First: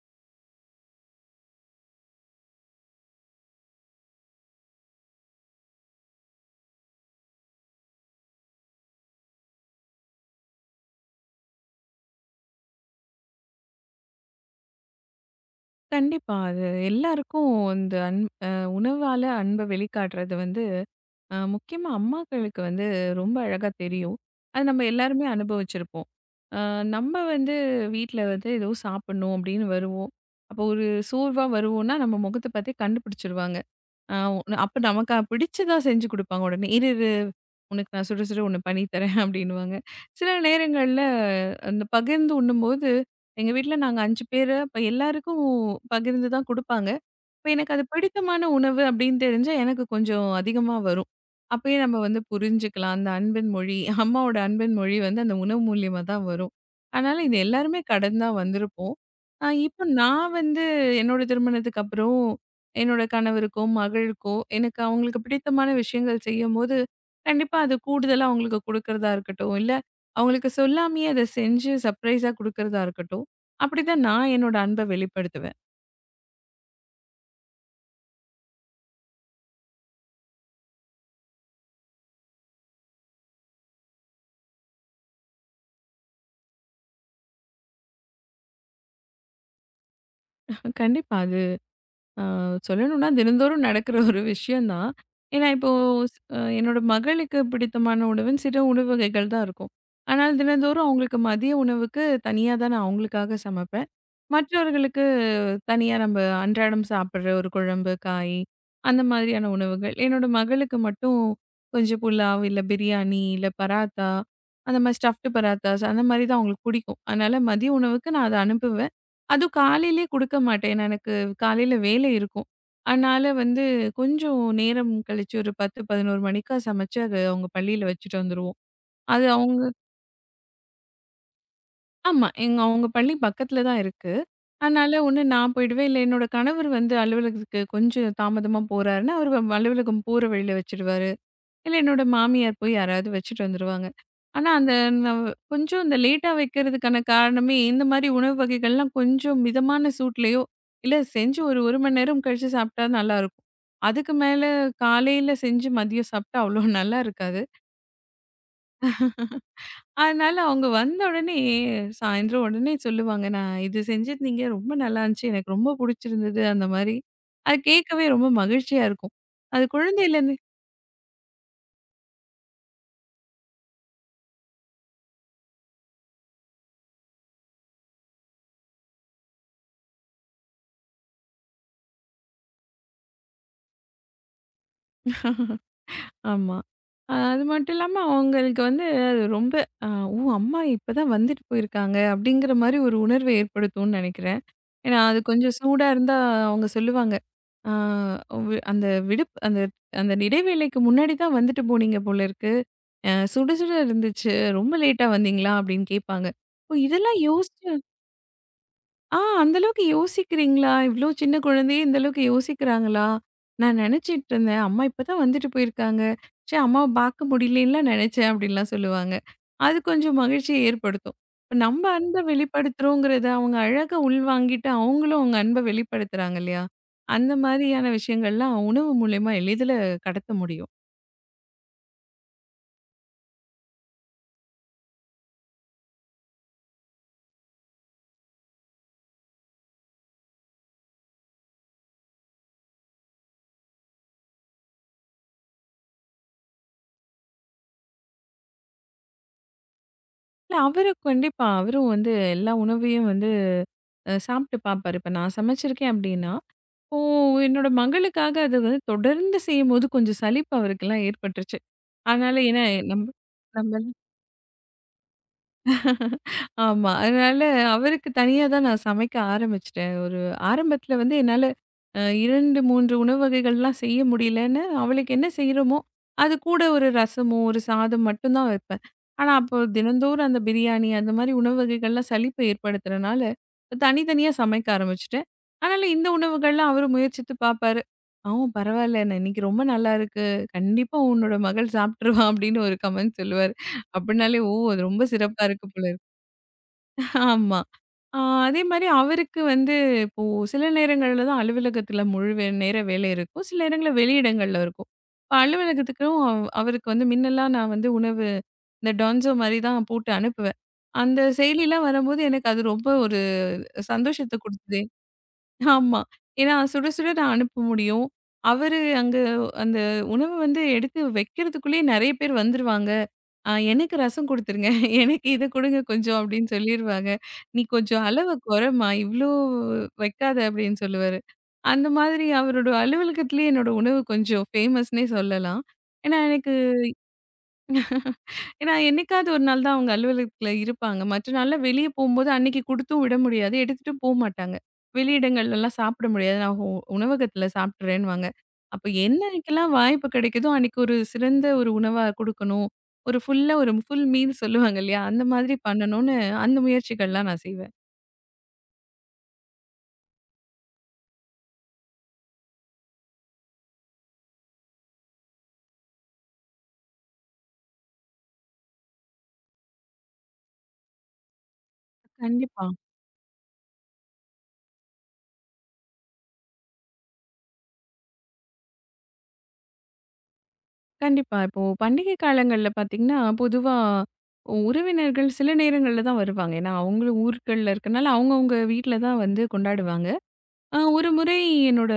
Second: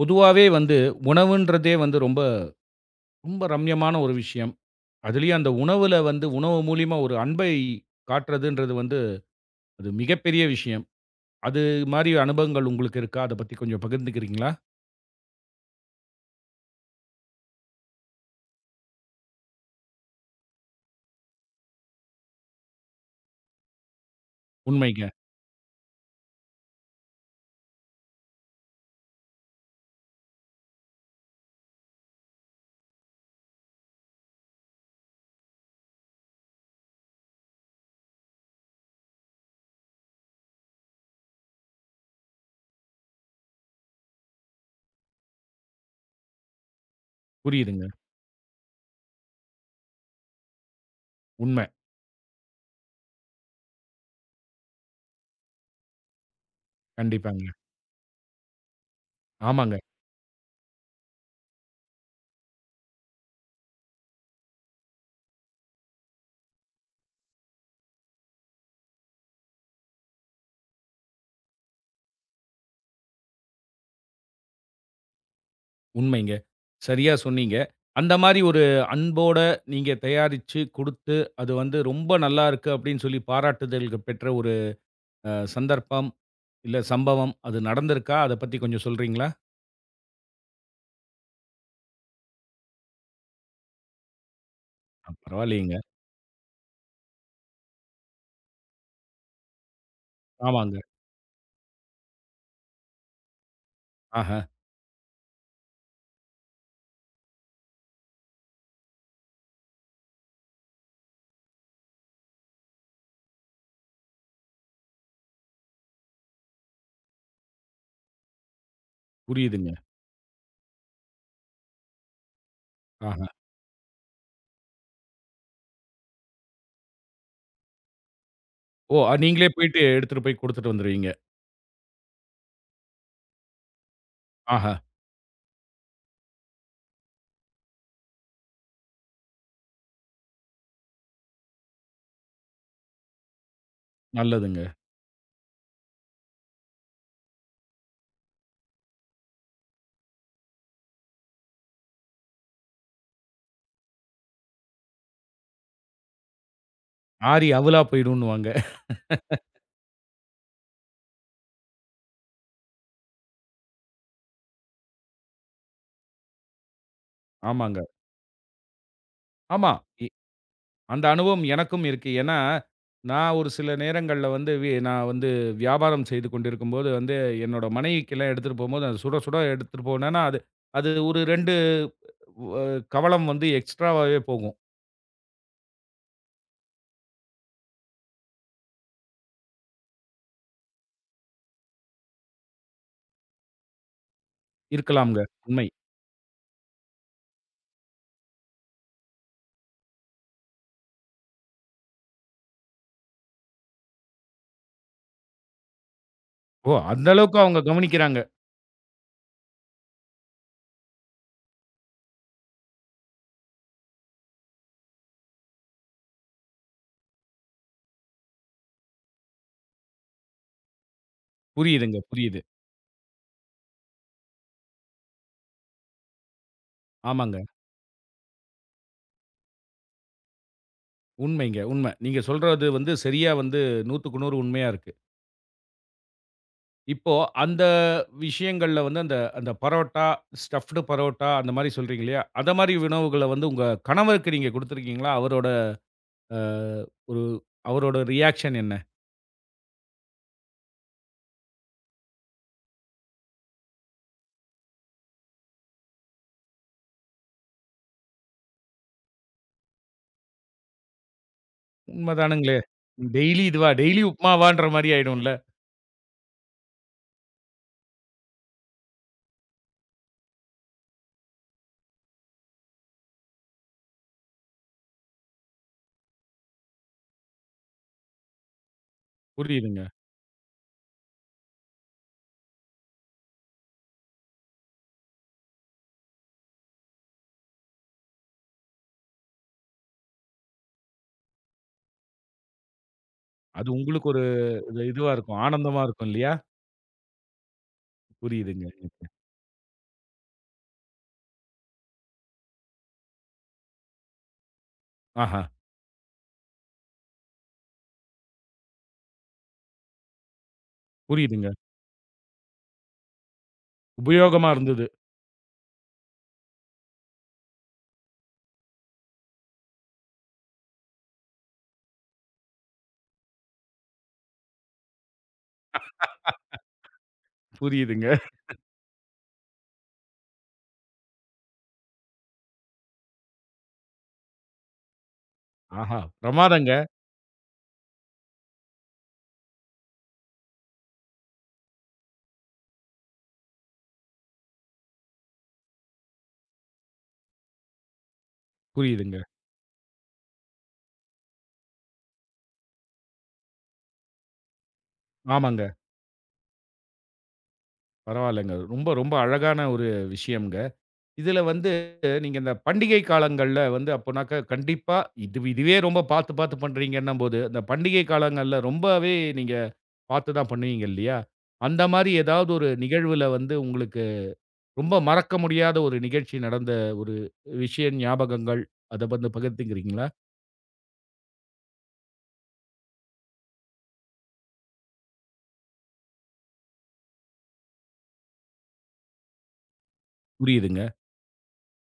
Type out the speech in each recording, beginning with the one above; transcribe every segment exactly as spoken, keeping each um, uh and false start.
பொதுவாவே வந்து உணவுன்றதே வந்து ரொம்ப, ரொம்ப ரம்யமான ஒரு விஷயம். அதுலயும் அந்த உணவுல வந்து உணவு மூலியமா ஒரு அன்பை காட்டுறதுன்றது வந்து, அது மிகப்பெரிய விஷயம். அது மாரி அனுபவங்கள் உங்களுக்கு இருக்கா? அத பத்தி கொஞ்சம் பகிர்ந்துக்கிறீங்களா? கண்டிப்பா. அது எல்லாருக்கும் இந்த அன் அ உணவால அன்ப வெளிக்காட்டுறது வந்து அ முக்கியமா அம்மாக்களுக்கு வந்து ரொம்ப அழகா தெரியும். அது நம்ம உண்மைங்க. எல்லாருமே அனுபவிச்சிருப்போம். அ நம்ம வந்து வீட்ல வந்து ஏதோ சாப்பிடணும் அப்படின்னு வருவோம். அப்போ ஒரு சோர்வா வருவோம்னா, நம்ம முகத்த பார்த்தே கண்டுபிடிச்சிருவாங்க. ஆ உன- அப்ப நமக்கு அ- பிடிச்சதா செஞ்சு குடுப்பாங்க உடனே. "இரு இரு உனக்கு நான் சுட சுட ஒண்ணு பண்ணி தரேன்" அப்படின்னுவாங்க. சில நேரங்கள்ல அந்த பகிர்ந்து உண்ணும்போது எங்க வீட்ல நாங்க ஐந்து பேரு, அப்ப எல்லாருக்கும் பகிர்ந்து தான் குடுப்பாங்க. இப்ப எனக்கு அது புரியுதுங்க. பிடித்தமான உணவு அப்படின்னு தெரிஞ்சா எனக்கு கொஞ்சம் அதிகமா வரும். உண்ம. அப்பயே நம்ம வந்து புரிஞ்சுக்கலாம். அந்த அன்பின் மொழி, அம்மாவோட அன்பின் மொழி வந்து அந்த உணவு மூலியமா தான் வரும். அதனால இது கண்டிப்பாங்க. எல்லாருமே கடந்து தான் வந்திருப்போம். அ ஆமாங்க. இப்போ நான் வந்து என்னோட திருமணத்துக்கு அப்புறம் என்னோட கணவருக்கோ, மகளுக்கோ எனக்கு அவங்களுக்கு பிடித்தமான விஷயங்கள் செய்யும்போது, கண்டிப்பா அது கூடுதலா அவங்களுக்கு குடுக்கறதா இருக்கட்டும், இல்ல அவங்களுக்கு சொல்லாமயே அத செஞ்சு சர்ப்ரைஸா குடுக்கறதா இருக்கட்டும், அப்படிதான் நான் என்னோட அன்ப வெளிப்படுத்துவேன். உண்மைங்க. சரியா சொன்னீங்க. அந்த மாரி ஒரு அன்போட நீங்க தயாரிச்சு குடுத்து, அது வந்து ரொம்ப நல்லா இருக்கு அப்டின்னு சொல்லி பாராட்டுதல்கள் பெற்ற ஒரு அ சந்தர்ப்பம், இல்ல சம்பவம் அது நடந்திருக்கா? அத பத்தி கொஞ்சம் சொல்றீங்களா? கண்டிப்பா அது ஆ சொல்லணும்னா தினந்தோறும் நடக்கிற ஒரு விஷயம் தான். அ ஏன்னா இப்போ பரவாயில்லைங்க. ஸ் அ என்னோட மகளுக்கு பிடித்தமான உணவுன்னு சில உணவு வகைகள் தான் இருக்கும். ஆனால் ஆமாங்க. தினந்தோறும் அவங்களுக்கு மதிய உணவுக்கு தனியா தான் நான் அவங்களுக்காக சமைப்பேன். ஆஹா. மற்றவர்களுக்கு தனியா நம்ம அன்றாடம் சாப்பிடுற ஒரு குழம்பு, காய் அந்த மாதிரியான உணவுகள். என்னோட மகளுக்கு மட்டும் கொஞ்சம் புலாவ், இல்ல பிரியாணி, இல்ல பராத்தா, அந்த மாதிரி ஸ்டஃப்டு பராத்தாஸ் அந்த மாதிரி தான் அவங்களுக்கு பிடிக்கும். அதனால மதிய உணவுக்கு நான் அத அனுப்புவேன். அதுவும் புரியுதுங்க. காலையிலேயே குடுக்க மாட்டேன். ஏன்னா எனக்கு காலையில வேலை இருக்கும். ஆஹா. அதனால வந்து கொஞ்சம் நேரம் கழிச்சு ஒரு பத்து, பதினொன்று மணிக்கா சமைச்சு, அது அவங்க பள்ளியில வச்சுட்டு வந்துருவோம். ஓ! அ அது நீங்களே அவங்க போயிட்டு எடுத்துட்டு போய் குடுத்துட்டு வந்துருவீங்க. ஆமா. எங்க அவங்க பள்ளி பக்கத்துல தான் இருக்கு. ஆஹா. அதனால ஒண்ணு நான் போயிடுவேன். இல்ல என்னோட கணவர் வந்து அலுவலகத்துக்கு கொஞ்சம் தாமதமா போறாருன்னா, அவரு அலுவலகம் போற வழியில வச்சுடுவாரு. இல்ல என்னோட மாமியார் போய் யாராவது வச்சுட்டு வந்துருவாங்க. ஆனா நல்லதுங்க. அந்த நவ் கொஞ்சம் இந்த லேட்டா வைக்கிறதுக்கான காரணமே, இந்த மாரி உணவு வகைகள்லாம் கொஞ்சம் மிதமான சூட்லயோ, இல்ல செஞ்சு ஒரு 1 மணி நேரம் கழிச்சு சாப்பிட்டா நல்லாருக்கும். அதுக்கு மேல காலையில செஞ்சு மதியம் சாப்பிட்டா அவ்வளோ நல்லா இருக்காது. ஆறி அவுலா போயிடுன்னுவாங்க. அதனால அவங்க வந்த உடனே சாயந்தரம் உடனே சொல்லுவாங்க, "நான் இது செஞ்சிருந்தீங்க. ரொம்ப நல்லா இருந்துச்சு. எனக்கு ரொம்ப புடிச்சிருந்தது." அந்த மாரி. அது ஆமாங்க. கேட்கவே ரொம்ப மகிழ்ச்சியா இருக்கும். அது ஆமா. இ குழந்தையிலேருந்து அந்த அனுபவம் எனக்கும் இருக்கு. ஏன்னா, நான் ஒரு சில நேரங்கள்ல வந்து வி நான் வந்து வியாபாரம் செய்து கொண்டிருக்கும்போது வந்து, என்னோட மனைவிக்கெல்லாம் எடுத்துட்டு போம்போது, அது சுட சுட எடுத்துட்டு போனேன்னா, அது அது ஒரு இரண்டு அ கவளம் வந்து எக்ஸ்ட்ராவாவே போகும். ஆமா. அ அது மட்டும் இல்லாம அவங்களுக்கு வந்து அது ரொம்ப அ "ஓ! அம்மா இப்பதான் வந்துட்டு போயிருக்காங்க." அப்படிங்கிற மாரி ஒரு உணர்வு ஏற்படுத்தும்னு நெனைக்கிறேன். ஏன்னா, அது இருக்கலாம்ங்க. கொஞ்சம் உண்மை. சூடா இருந்தா அவங்க சொல்லுவாங்க. "ஆ வி அந்த விடுப் அந்த அந்த இடைவேளைக்கு முன்னாடி தான் வந்துட்டு போனீங்க போல இருக்கு. அ சுட சுட இருந்துச்சு. ரொம்ப லேட்டா வந்தீங்களா?" அப்படின்னு கேட்பாங்க. ஓ! ஓ! அந்த இதெல்லாம் அளவுக்கு அவங்க யோசிச்சு கவனிக்கிறாங்க. ஆ அந்த அளவுக்கு யோசிக்கிறீங்களா? இவ்ளோ சின்ன குழந்தையே இந்த அளவுக்கு யோசிக்கிறாங்களா? நான் நெனச்சிட்டு இருந்தேன். அம்மா இப்ப தான் வந்துட்டு போயிருக்காங்க. ச்சே! அம்மாவ பார்க்க முடியலன்னுலாம் நெனச்சேன் அப்டின்லாம் சொல்லுவாங்க. அது கொஞ்சம் மகிழ்ச்சிய ஏற்படுத்தும். இப்ப நம்ம புரியுதுங்க. அன்ப புரியுது. வெளிப்படுத்துறோங்கிறத அவங்க அழகா உள்வாங்கிட்டு, அவங்களும் அவங்க அன்ப வெளிப்படுத்துறாங்க இல்லையா? அந்த ஆமாங்க. மாதிரியான விஷயங்கள்லாம் உணவு மூலியமா எளிதில கடத்த முடியும். உண்மைங்க, உண்ம. நீங்க சொல்றது வந்து சரியா வந்து 100க்கு நூறு உண்மையா இருக்கு. இப்போ அந்த விஷயங்கள்ல வந்து அந்த அந்த பரோட்டா, ஸ்டஃப்டு பரோட்டா அந்த மாரி சொல்றீங்க இல்லையா? அத மாரி உணவுகள வந்து உங்க கணவருக்கு நீங்க குடுத்துருக்கீங்களா? அவரோட அ ஒரு அவரோட ரியாக்ஷன் என்ன? இல்ல அவரு கண்டிப்பா அவரும் வந்து எல்லா உணவையும் வந்து அ சாப்ட்டு பார்ப்பாரு. இப்ப நான் சமைச்சிருக்கேன் அப்டின்னா, ஓ! என்னோட மகளுக்காக அது வந்து தொடர்ந்து செய்யும்போது கொஞ்சம் சலிப்பு அவருக்கெல்லாம் ஏற்பட்டுருச்சு. அதனால உண்மதானுங்களே. ஏன்னா நம்ப டெய்லி இதுவா? நம்ப டெய்லி உப்மாவான்ற மாரி ஆயிடும்ல. ஆமா. அதனால அவருக்கு தனியா தான் நான் சமைக்க ஆரம்பிச்சுட்டேன். ஒரு ஆரம்பத்தில வந்து என்னால அ இரண்டு, மூன்று உணவு வகைகள்லாம் செய்ய முடியலன்னு, அவளுக்கு என்ன செய்றோமோ, அது கூட ஒரு ரசமோ, ஒரு சாதம் மட்டும் தான் வைப்பேன். ஆனா, அப்போ புரியுதுங்க. தினந்தோறும் அந்த பிரியாணி அந்த மாரி உணவு வகைகள்லாம் சலிப்பு ஏற்படுத்துறனால, தனித்தனியா சமைக்க ஆரம்பிச்சுட்டேன். ஆனாலும் இந்த உணவுகள்லாம் அவரு முயற்சித்து பார்ப்பாரு. "ஆ பரவாயில்ல நான் இன்னைக்கு ரொம்ப நல்லா இருக்கு. கண்டிப்பா உன்னோட மகள் சாப்பிட்டுருவா" அப்படின்னு ஒரு கமெண்ட் சொல்லுவாரு. அது உங்களுக்கு ஒரு அப்படினாலே, "ஓ! அது இது ரொம்ப இதுவா இருக்கும். சிறப்பா இருக்கு ஆனந்தமா போல" இருக்கும் இல்லையா? ஆமா. ஆ அதே புரியுதுங்க. மாரி அவருக்கு வந்து இப்போ சில நேரங்கள்ல தான் அலுவலகத்தில முழு வே நேர வேலை இருக்கும். சில நேரங்கள்ல வெளியிடங்கள்ல இருக்கும். இப்ப ஆஹா. அலுவலகத்துக்கும் அவ் அவருக்கு வந்து முன்னெல்லாம் நான் வந்து உணவு இந்த டொன்சோ மாரி தான் போட்டு அனுப்புவேன். அந்த புரியுதுங்க. செயலிலாம் வரும்போது எனக்கு அது ரொம்ப ஒரு சந்தோஷத்த உபயோகமா குடுத்தது. இருந்தது. ஆமா. ஏன்னா சுட சுட நான் அனுப்ப முடியும். அவரு அங்க அந்த உணவு வந்து எடுத்து வைக்கிறதுக்குள்ளயே நெறைய பேர் வந்துருவாங்க. அ எனக்கு ரசம் குடுத்துருங்க. எனக்கு இத குடுங்க கொஞ்சம் அப்டின்னு சொல்லிருவாங்க. நீ கொஞ்சம் புரியுதுங்க. அளவ கொறைம்மா. இவ்ளோ வைக்காத அப்டின்னு சொல்லுவாரு. அந்த மாதிரி அவரோட அலுவலகத்திலேயே என்னோட உணவு கொஞ்சம் ஃபேமஸ்ன்னே சொல்லலாம். ஆஹா! ஏன்னா எனக்கு பிரமாதங்க. ஏன்னா, என்னைக்காவது ஒரு நாள் தான் அவங்க அலுவலகத்துல இருப்பாங்க. மற்ற நாள்ல வெளிய போம்போது அன்னைக்கு குடுத்தும் விட முடியாது. எடுத்துட்டும் போ மாட்டாங்க. வெளியிடங்கள்லலாம் சாப்பிட முடியாது. நான் உ உணவகத்துல சாப்பிட்டுறேன்னுவாங்க. அப்ப புரியுதுங்க. என்னைக்கெல்லாம் வாய்ப்பு கிடைக்குதோ, அன்னைக்கு ஒரு சிறந்த ஒரு உணவா குடுக்கணும். ஒரு ஃபுல்லா ஒரு ஃபுல் மீல் சொல்லுவாங்க இல்லையா? அந்த மாதிரி ஆமாங்க. பண்ணணும்னு அந்த முயற்சிகள்லாம் நான் செய்வேன். பரவாயில்லங்க. ரொம்ப ரொம்ப அழகான ஒரு விஷயம்ங்க. இதுல வந்து நீங்க இந்த பண்டிகை காலங்கள்ல வந்து அப்போனாக்க கண்டிப்பா இது இதுவே ரொம்ப பார்த்து பார்த்து பண்றீங்கன்னும்போது, அந்த பண்டிகை காலங்கள்ல ரொம்பவே நீங்க பார்த்து தான் பண்ணுவீங்க இல்லையா? அந்த மாரி ஏதாவது கண்டிப்பா, ஒரு நிகழ்வுல வந்து உங்களுக்கு ரொம்ப மறக்க முடியாத ஒரு நிகழ்ச்சி நடந்த ஒரு விஷயம் ஞாபகங்கள் அத வந்து பகிர்ந்துக்கிறீங்களா? கண்டிப்பா. இப்போ பண்டிகை காலங்கள்ல பார்த்தீங்கன்னா, பொதுவா உறவினர்கள் சில நேரங்கள்ல தான் வருவாங்க. ஏன்னா, அவங்களும் ஊர்கள்ல இருக்கனால அவங்கவங்க வீட்ல தான் வந்து கொண்டாடுவாங்க. ஆ புரியுதுங்க. ஒரு முறை என்னோட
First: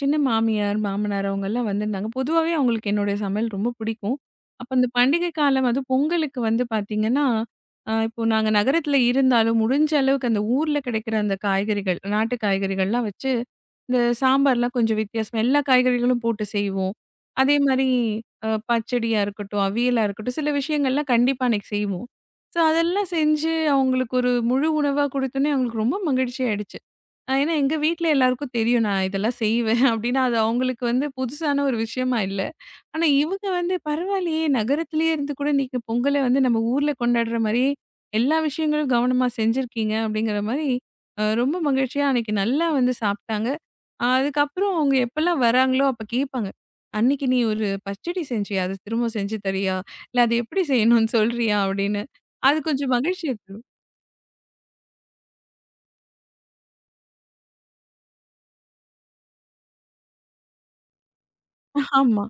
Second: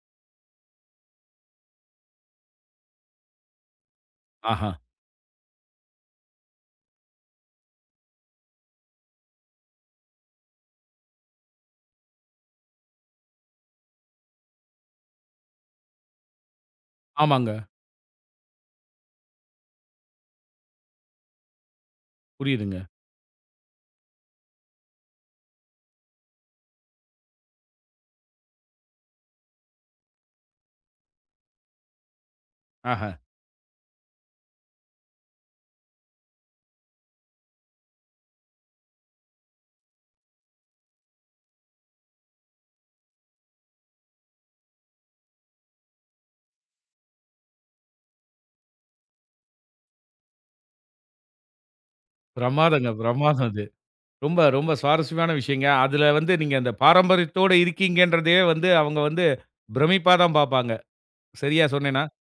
சின்ன மாமியார், மாமனார் அவங்கலாம் வந்திருந்தாங்க. பொதுவாவே அவங்களுக்கு என்னுடைய சமையல் ரொம்ப பிடிக்கும். அப்ப ஆஹா. இந்த பண்டிகை காலம் அதுவும் பொங்கலுக்கு வந்து பார்த்தீங்கன்னா, அ இப்போ நாங்க நகரத்தில இருந்தாலும் முடிஞ்ச அளவுக்கு அந்த ஊர்ல கிடைக்கிற அந்த காய்கறிகள், நாட்டு காய்கறிகள்லாம் வச்சு, இந்த சாம்பார்லாம் கொஞ்சம் வித்தியாசமா எல்லா காய்கறிகளும் போட்டு செய்வோம். ஆமாங்க. அதே மாரி அ பச்சடியா இருக்கட்டும், அவியலா இருக்கட்டும், சில விஷயங்கள்லாம் கண்டிப்பா அன்னைக்கு செய்வோம். ஸோ புரியுதுங்க. அதெல்லாம் செஞ்சு அவங்களுக்கு ஒரு முழு உணவா கொடுத்தோனே அவங்களுக்கு ரொம்ப மகிழ்ச்சி ஆயிடுச்சு. அ ஏன்னா எங்க வீட்ல எல்லாருக்கும் தெரியும் நான் இதெல்லாம் செய்வேன் அப்படின்னு அது அவங்களுக்கு வந்து புதுசான ஒரு விஷயமா இல்ல. ஆனா ஆஹா. இவங்க வந்து பரவாயில்லையே நகரத்திலேயே இருந்து கூட நீங்க பொங்கல வந்து நம்ம ஊர்ல கொண்டாடுற மாரியே எல்லா விஷயங்களும் கவனமா செஞ்சிருக்கீங்க அப்படிங்கிற மாரி அ ரொம்ப மகிழ்ச்சியா அன்னைக்கு நல்லா வந்து சாப்பிட்டாங்க. அ அதுக்கப்புறம் அவங்க எப்பலாம் வராங்களோ அப்ப கேட்பாங்க. "அன்னைக்கு நீ ஒரு பச்சடி செஞ்சியா? அத திரும்ப செஞ்சு தரியா? இல்ல அது எப்படி செய்யணும்னு சொல்றியா?" அப்படின்னு. அது பிரமாதங்க, கொஞ்சம் மகிழ்ச்சிய பிரமாதம் தரும். அது. ரொம்ப, ரொம்ப சுவாரஸ்யமான விஷயங்க. அதுல வந்து நீங்க அந்த பாரம்பரியத்தோட இருக்கீங்கன்றதே வந்து அவங்க வந்து பிரமிப்பா தான் பார்ப்பாங்க. சரியா சொன்னேனா? ஆமா.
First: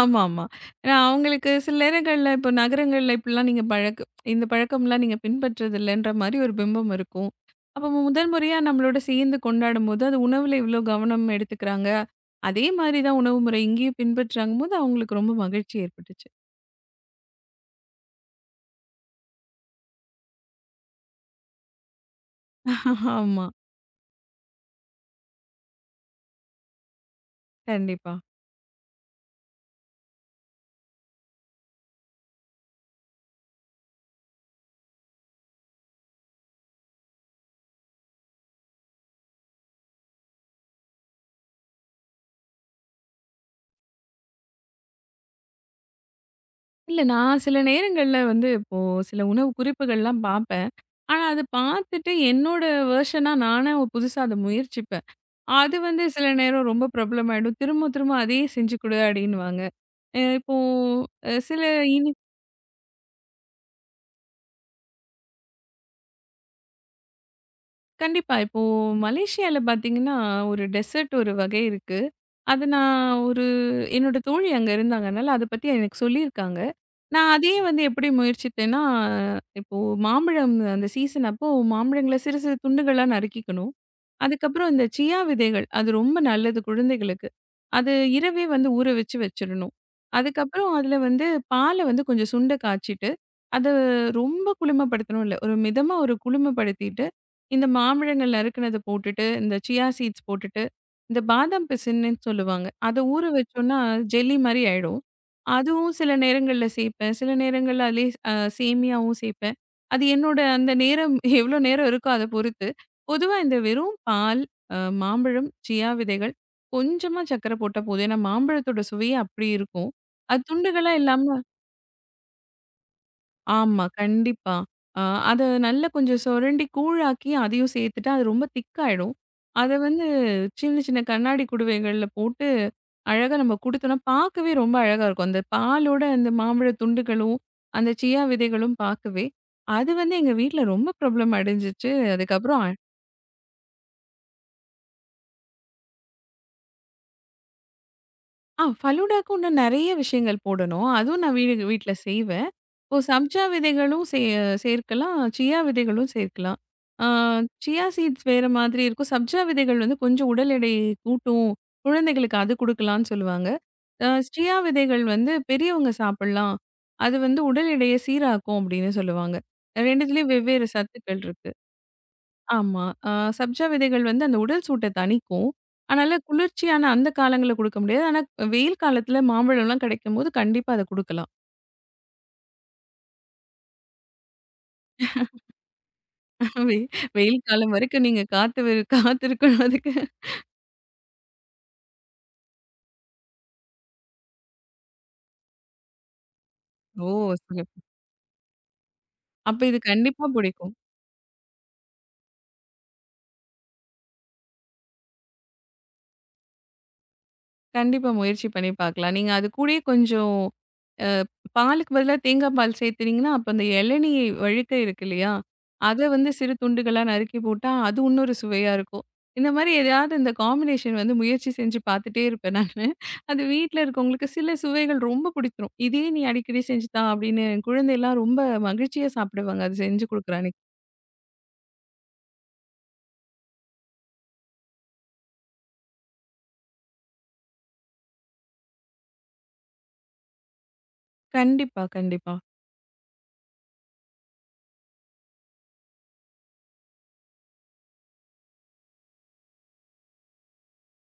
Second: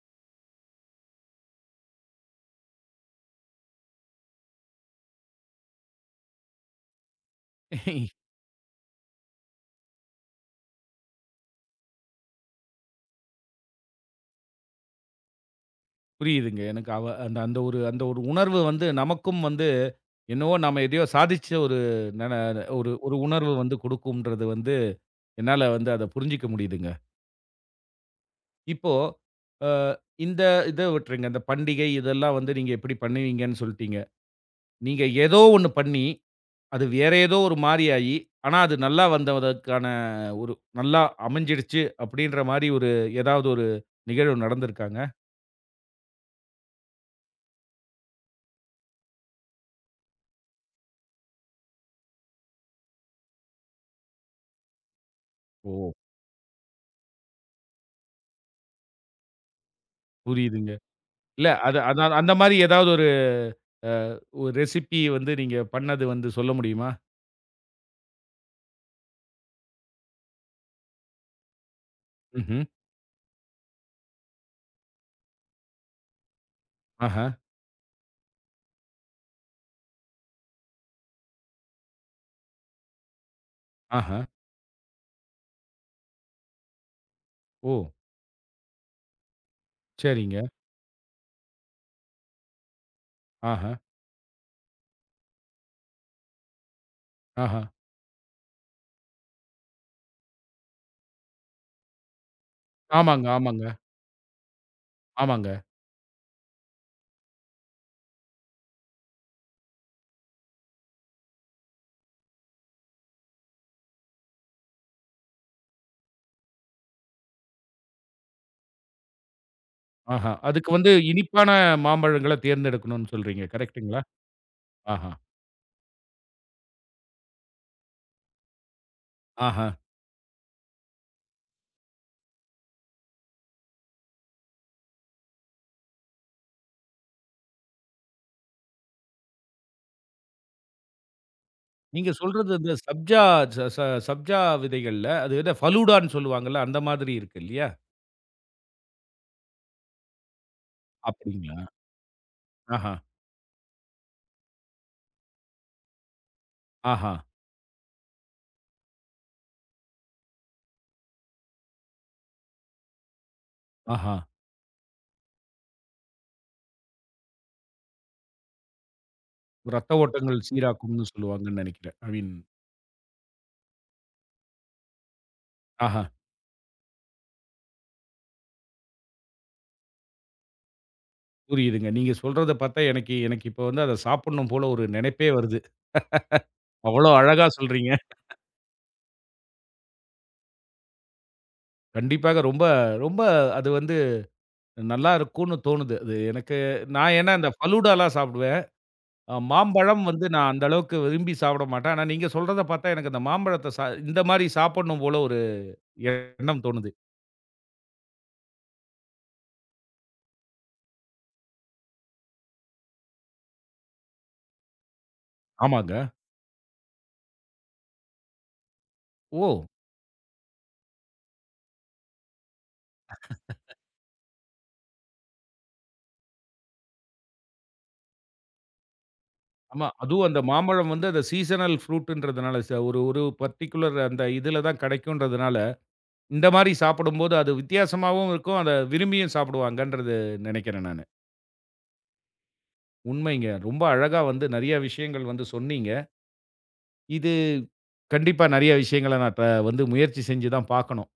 ஆமாமா. நான் அவங்களுக்கு சில நேரங்கள்ல இப்போ நகரங்கள்ல இப்படிலாம் நீங்க பழக்க இந்த பழக்கம்லாம் நீங்க பின்பற்றதில்லன்ற மாரி ஒரு பிம்பம் இருக்கும். அப்போ முதல் முறையா நம்மளோட சேர்ந்து கொண்டாடும்போது, அது உணவுல இவ்ளோ கவனம் எடுத்துக்கிறாங்க. அதே மாரி தான் உணவு முறை இங்கேயும் பின்பற்றாங்கும்போது, அவங்களுக்கு ரொம்ப மகிழ்ச்சி ஏற்பட்டுச்சு. புரியுதுங்க. எனக்கு அவ அந்த அந்த ஒரு அந்த ஒரு உணர்வு வந்து நமக்கும் வந்து என்னவோ நாம எதையோ சாதிச்ச ஒரு நென ஒரு ஒரு ஆமா. உணர்வு வந்து குடுக்கும்ன்றது வந்து என்னால வந்து அத புரிஞ்சுக்க முடியுதுங்க. கண்டிப்பா. இப்போ அ இந்த இத விட்டுருங்க. இந்த பண்டிகை இதெல்லாம் வந்து நீங்க எப்படி பண்ணுவீங்கன்னு சொல்ட்டீங்க. நீங்க ஏதோ ஒண்ணு பண்ணி அது வேற ஏதோ ஒரு மாரி ஆயி, ஆனா அது நல்லா வந்ததற்கான ஒரு நல்லா அமைஞ்சிடுச்சு அப்படின்ற மாரி ஒரு ஏதாவது ஒரு நிகழ்வு நடந்திருக்காங்க? இல்ல நான் சில நேரங்கள்ல வந்து இப்போ சில உணவு குறிப்புகள்லாம் பார்ப்பேன். ஆனா, அது பார்த்துட்டு என்னோட வெர்ஷனா நானே புதுசா அத முயற்சிப்பேன். அது ஓ! வந்து சில நேரம் ரொம்ப பிரபலமாயிடும். திரும்ப திரும்ப அதையே செஞ்சு கொடு அப்படின்னுவாங்க. அ இப்போ புரியுதுங்க. அ இல்ல சில அது அது இனி அந்த மாரி ஏதாவது ஒரு அ ஒரு ரெசிபி வந்து நீங்க பண்ணது வந்து சொல்ல முடியுமா? கண்டிப்பா. இப்போ மலேசியால பார்த்தீங்கன்னா, ஒரு டெசர்ட் ஒரு வகை இருக்கு. அது ம்ஹ்ம். நான் ஒரு என்னோட தோழி அங்க இருந்தாங்க. அதனால அத பத்தி எனக்கு சொல்லியிருக்காங்க. ஆஹா, நான் அதையே வந்து எப்படி முயற்சித்தேன்னா, இப்போ மாம்பழம் அந்த சீசன் அப்போ மாம்பழங்கள சிறு சிறு துண்டுகளா நறுக்கிக்கணும். ஆஹா. அதுக்கப்புறம் இந்த சியா விதைகள் அது ரொம்ப நல்லது குழந்தைகளுக்கு. ஓ! அது இரவே வந்து ஊற வச்சு வச்சிரணும். சரிங்க. அதுக்கப்புறம் அதில வந்து பால வந்து கொஞ்சம் சுண்ட காய்ச்சிட்டு, அத ஆஹா, ரொம்ப குளுமைப்படுத்தணும் இல்ல. ஒரு மிதமா ஒரு குளுமைப்படுத்திட்டு ஆஹா. இந்த மாம்பழங்கள் நறுக்குனத போட்டுட்டு, இந்த சியா சீட்ஸ் போட்டுட்டு, இந்த பாதாம் பிசின்னு சொல்லுவாங்க. அத ஊற ஆமாங்க, ஆமாங்க, வச்சோம்னா ஜெல்லி மாரி ஆயிடும். ஆமாங்க. அதுவும் சில நேரங்கள்ல சேப்பேன். சில நேரங்கள்ல அதிலேயே அ சேமியாவும் சேப்பேன். அது என்னோட அந்த நேரம் எவ்வளோ நேரம் இருக்கோ அத பொறுத்து. பொதுவா இந்த வெறும் பால், அ மாம்பழம், சியா விதைகள், கொஞ்சமா சர்க்கரை போட்டா போதும். ஏன்னா மாம்பழத்தோட சுவையே அப்படி இருக்கும். ஆஹா. அது அதுக்கு துண்டுகளா வந்து இல்லாம இனிப்பான மாம்பழங்கள தேர்ந்தெடுக்கணும்னு சொல்றீங்க. ஆமா. கரெக்ட்டுங்களா? கண்டிப்பா. அ ஆஹா, அத நல்லா கொஞ்சம் சொரண்டி கூழாக்கி, அதையும் சேர்த்துட்டா, அது ரொம்ப திக்காயிடும். ஆஹா. அத வந்து சின்ன சின்ன கண்ணாடி குடுவைகள்ல போட்டு, அழகா நம்ம குடுத்தோம்னா, பார்க்கவே ரொம்ப அழகா இருக்கும். அந்த பாலோட அந்த மாம்பழத் துண்டுகளும், அந்த சியா விதைகளும் பார்க்கவே, அது வந்து எங்க வீட்ல ரொம்ப பிரபலம் அடைஞ்சுச்சு. நீங்க சொல்றது அதுக்கப்புறம் இந்த சப்ஜா ச ச சப்ஜா விதைகள்ல, அது என்ன ஃபலூடான்னு சொல்லுவாங்கல்ல, அந்த மாதிரி இருக்கு இல்லையா? ஆ ஃபலூடாக்கு இன்னும் நெறைய விஷயங்கள் போடணும். அதுவும் நான் வீடு அப்படிங்களா? வீட்ல செய்வேன். ஆஹா, இப்போ சப்ஜா விதைகளும் சே சேர்க்கலாம். சியா விதைகளும் சேர்க்கலாம். ஆ ஆஹா, சியா சீட்ஸ் வேற மாதிரி இருக்கும். சப்ஜா விதைகள் வந்து கொஞ்சம் உடல் எடை கூட்டும். குழந்தைகளுக்கு அது குடுக்கலாம்னு சொல்லுவாங்க. அ ஆஹா. சியா விதைகள் வந்து பெரியவங்க சாப்பிடலாம். அது வந்து உடல் எடையை சீராக்கும் அப்படின்னு சொல்லுவாங்க. ரத்த 2த்துலயும் ஓட்டங்கள் வெவ்வேறு சீராக்கும்னு சத்துக்கள் இருக்கு. சொல்லுவாங்கன்னு நெனைக்கிறேன். ஐ மீன் ஆமா. அ சப்ஜா விதைகள் வந்து அந்த உடல் சூட்ட தணிக்கும். ஆஹா, அதனால குளிர்ச்சியான அந்த காலங்கள்ல குடுக்க முடியாது. ஆனா வெயில் காலத்துல மாம்பழம்லாம் கிடைக்கும்போது கண்டிப்பா அத குடுக்கலாம். புரியுதுங்க. நீங்க சொல்றத பார்த்தா எனக்கு எனக்கு இப்போ வந்து அத சாப்பிடணும் போல ஒரு நெனைப்பே வருது. வெ அவ்வளோ வெயில் அழகா காலம் சொல்றீங்க. வரைக்கும் நீங்க காத்து வெ- காத்திருக்கணும் அதுக்கு. கண்டிப்பாக ரொம்ப ரொம்ப அது வந்து நல்லா இருக்கும்னு தோணுது. அது எனக்கு ஓ! நான் ஏன்னா இந்த சிறப்பு. ஃபலூடாலாம் சாப்பிடுவேன். அ அப்ப இது மாம்பழம் கண்டிப்பா வந்து நான் அந்த பிடிக்கும். அளவுக்கு விரும்பி சாப்பிட மாட்டேன். ஆனா நீங்க சொல்றத பார்த்தா எனக்கு அந்த மாம்பழத்த சா இந்த மாரி சாப்பிடணும் போல ஒரு எண்ணம் தோணுது. கண்டிப்பா முயற்சி பண்ணி பார்க்கலாம். நீங்க அது கூடயே கொஞ்சம் அ பாலுக்கு பதிலா தேங்காய் பால் சேர்த்துனீங்கன்னா, அப்ப அந்த இளநீ வழுக்க இருக்கு இல்லையா? ஆமாங்க. அத வந்து சிறு துண்டுகளா நறுக்கி போட்டா, அது இன்னொரு சுவையா இருக்கும். ஓ! இந்த மாரி எதையாவது இந்த காம்பினேஷன் வந்து முயற்சி செஞ்சு பார்த்துட்டே இருப்பேன் நானு. அது வீட்ல இருக்கவங்களுக்கு சில சுவைகள் ரொம்ப பிடித்துரும். "இதே நீ அடிக்கடி செஞ்சு தா" அப்படின்னு என் குழந்தைலாம் ரொம்ப மகிழ்ச்சியா சாப்பிடுவாங்க. அது ஆமா. செஞ்சு அதுவும் குடுக்குற அந்த அன்னைக்கு. மாம்பழம் வந்து அந்த சீசனல் ஃப்ரூட்ன்றதுனால ச ஒரு ஒரு பர்ட்டிகுலர் அந்த இதுல தான் கிடைக்குன்றதுனால, இந்த மாரி சாப்பிடும்போது அது வித்தியாசமாவும் இருக்கும். அத விரும்பியும் சாப்பிடுவாங்கன்றது நினைக்கிறேன் நானு. கண்டிப்பா, கண்டிப்பா. உண்மைங்க. ரொம்ப அழகா வந்து நெறைய விஷயங்கள் வந்து சொன்னீங்க. இது கண்டிப்பா நெறைய விஷயங்கள நான் இப்ப வந்து முயற்சி செஞ்சு தான் பார்க்கணும்.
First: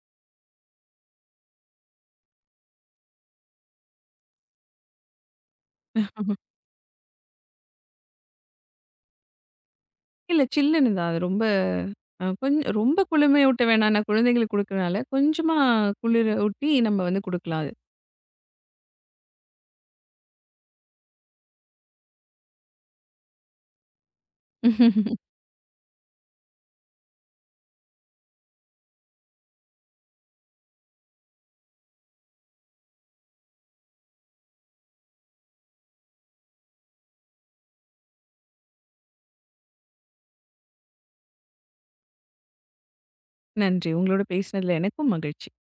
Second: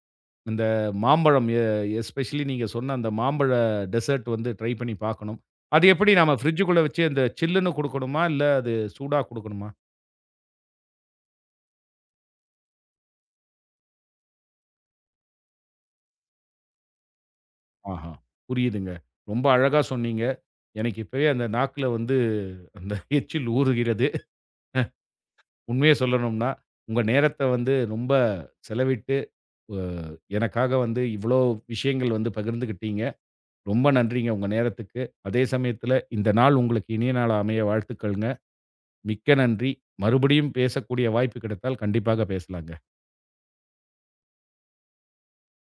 இந்த மாம்பழம் எ எஸ்பெஷலி நீங்க சொன்ன அந்த மாம்பழ டெசர்ட் வந்து ட்ரை பண்ணி பார்க்கணும். அது எப்படி நம்ம ஃப்ரிட்ஜுக்குள்ள வச்சு அந்த சில்லுன்னு குடுக்கணுமா? இல்ல அது சூடா குடுக்கணுமா? இல்ல சில்லுன்னு தான். அது ரொம்ப அ கொஞ் ரொம்ப குளுமையூட்ட வேணாம். நான் குழந்தைங்களுக்கு குடுக்குறனால, கொஞ்சமா குளிர ஊட்டி நம்ம வந்து குடுக்கலாம் ஆஹா, புரியுதுங்க. ரொம்ப அழகா சொன்னீங்க. எனக்கு இப்பவே அந்த நாக்குல வந்து அந்த எச்சில் ஊறுகிறது. அது. உண்மைய சொல்லணும்னா, உங்க நேரத்த வந்து ரொம்ப செலவிட்டு அ எனக்காக வந்து இவ்ளோ விஷயங்கள் வந்து பகிர்ந்துக்கிட்டீங்க. ரொம்ப நன்றிங்க உங்க நேரத்துக்கு. அதே சமயத்துல இந்த நாள் உங்களுக்கு இனிய நாளா அமைய வாழ்த்துக்கள்ங்க. மிக்க நன்றி. மறுபடியும் பேசக்கூடிய வாய்ப்பு கிடைத்தால் கண்டிப்பாக பேசலாங்க. நன்றி. உங்களோட பேசினதுல எனக்கும் மகிழ்ச்சி.